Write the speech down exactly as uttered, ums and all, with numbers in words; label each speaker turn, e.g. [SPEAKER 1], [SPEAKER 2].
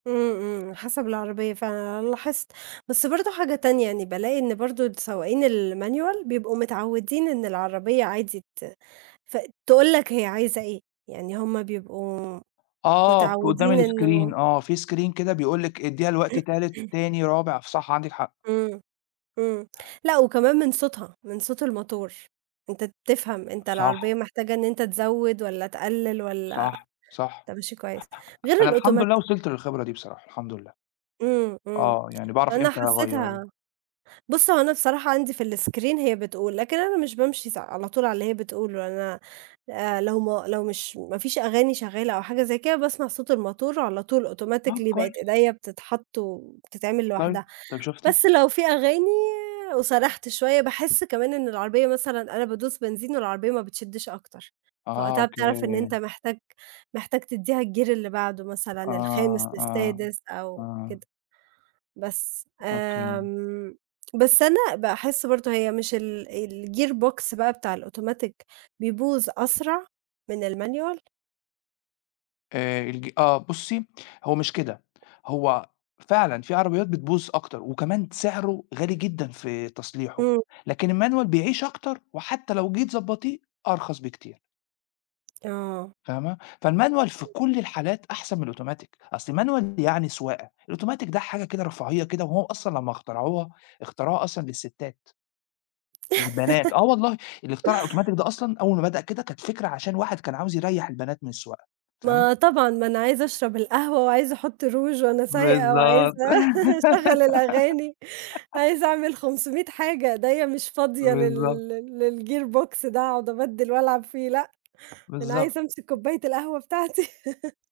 [SPEAKER 1] امم، امم، حسب العربية فعلًا أنا لاحظت، بس برضه حاجة تانية، يعني بالاقي إن برضه السواقين الmanual بيبقوا متعودين إن العربية عادي ت فتقول لك هي عايزة إيه، يعني هم بيبقوا
[SPEAKER 2] آه،
[SPEAKER 1] متعودين
[SPEAKER 2] قدّام الscreen،
[SPEAKER 1] إنه
[SPEAKER 2] آه في screen كده بيقول لِك ادّيها الوقتي تالت، تاني، رابع، صح، عندِك حق.
[SPEAKER 1] امم، امم، لأ، وكمان من صوتها، من صوت الموتور، أنت بتفهم، أنت
[SPEAKER 2] صح.
[SPEAKER 1] العربية محتاجة إن أنت تزوّد والَّا تقلّل والَّا
[SPEAKER 2] صح، صح
[SPEAKER 1] أنت ماشي كويس، غير
[SPEAKER 2] أنا الحمد لله
[SPEAKER 1] الautomatic.
[SPEAKER 2] وصلت للخبرة دي بصراحة، الحمد لله،
[SPEAKER 1] امم، امم،
[SPEAKER 2] آه، يعني باعرف
[SPEAKER 1] أنا
[SPEAKER 2] إمتى اغيّر.
[SPEAKER 1] حسيتها، بُصّ، هو أنا بصراحة عندي في الscreen هي بتقول، لكن أنا مش بامشي س على طول على اللي هي بتقوله، أنا، آآ، لو ما لو مش ما فيش أغاني شغالة أو حاجة زي كده، باسمع صوت الموتور على طول
[SPEAKER 2] طَب
[SPEAKER 1] automatically بقت
[SPEAKER 2] كويس.
[SPEAKER 1] إيديّا بتتحط وبتتعمل
[SPEAKER 2] طيب،
[SPEAKER 1] لوحدها،
[SPEAKER 2] طَب شُفتِ؟
[SPEAKER 1] بس لو فيه أغاني وسَرَحت شوية، باحس كمان إن العربية مثلًا أنا بادوس بنزين والعربية ما بتشدِّش أكتر،
[SPEAKER 2] آه،
[SPEAKER 1] فوقتها بتعرف إن
[SPEAKER 2] أوكي.
[SPEAKER 1] أنت محتاج، محتاج تديها الgear اللي بعده
[SPEAKER 2] آه،
[SPEAKER 1] مثلًا الخامس
[SPEAKER 2] آه،
[SPEAKER 1] للسادس أو
[SPEAKER 2] آه.
[SPEAKER 1] كده، بس.
[SPEAKER 2] أوكي.
[SPEAKER 1] آمم، بس أنا باحس برضه هي مش ال الgear box بقى بتاع الautomatic بيبوظ أسرع؟ من الmanual؟
[SPEAKER 2] آآ، الج آه، بُصّي، هو مش كده، هو فعلًا فيه عربيات بتبوظ أكتر، وكمان سعره غالي جدًا في تصليحُه،
[SPEAKER 1] امم.
[SPEAKER 2] لكن الmanual بيعيش أكتر وحتى لو جيتِ تضبطيه أرخص بكتير.
[SPEAKER 1] آه.
[SPEAKER 2] فاهمة؟ فالmanual في كُلّ الحالات أحسن من الautomatic، أصل الmanual يعني سواقة، الautomatic ده حاجة كده رفاهية كده، وهو أصلًا لمّا اخترعوها، اخترعوها أصلًا للستات. للبنات، آه والله، اللي اخترع الautomatic ده أصلًا، أول ما بدأ كده كانت فكرة عشان واحد كان عاوز يريح البنات من السواقة، فاهمة؟
[SPEAKER 1] ما طبعًا، ما أنا عايزة أشرب القهوة وعايزة أحُطّ روچ وأنا سايقة، وعايزة
[SPEAKER 2] بالضبط.
[SPEAKER 1] أشغّل الأغاني، عايزة أعمل خمسوميت حاجة، إيديّا مش فاضية
[SPEAKER 2] بالضبط.
[SPEAKER 1] لل للgear box ده أقعد أبدِّل وألعب فيه، لأ، أنا
[SPEAKER 2] بالضبط.
[SPEAKER 1] عايزة أمسك كوباية القهوة بتاعتي.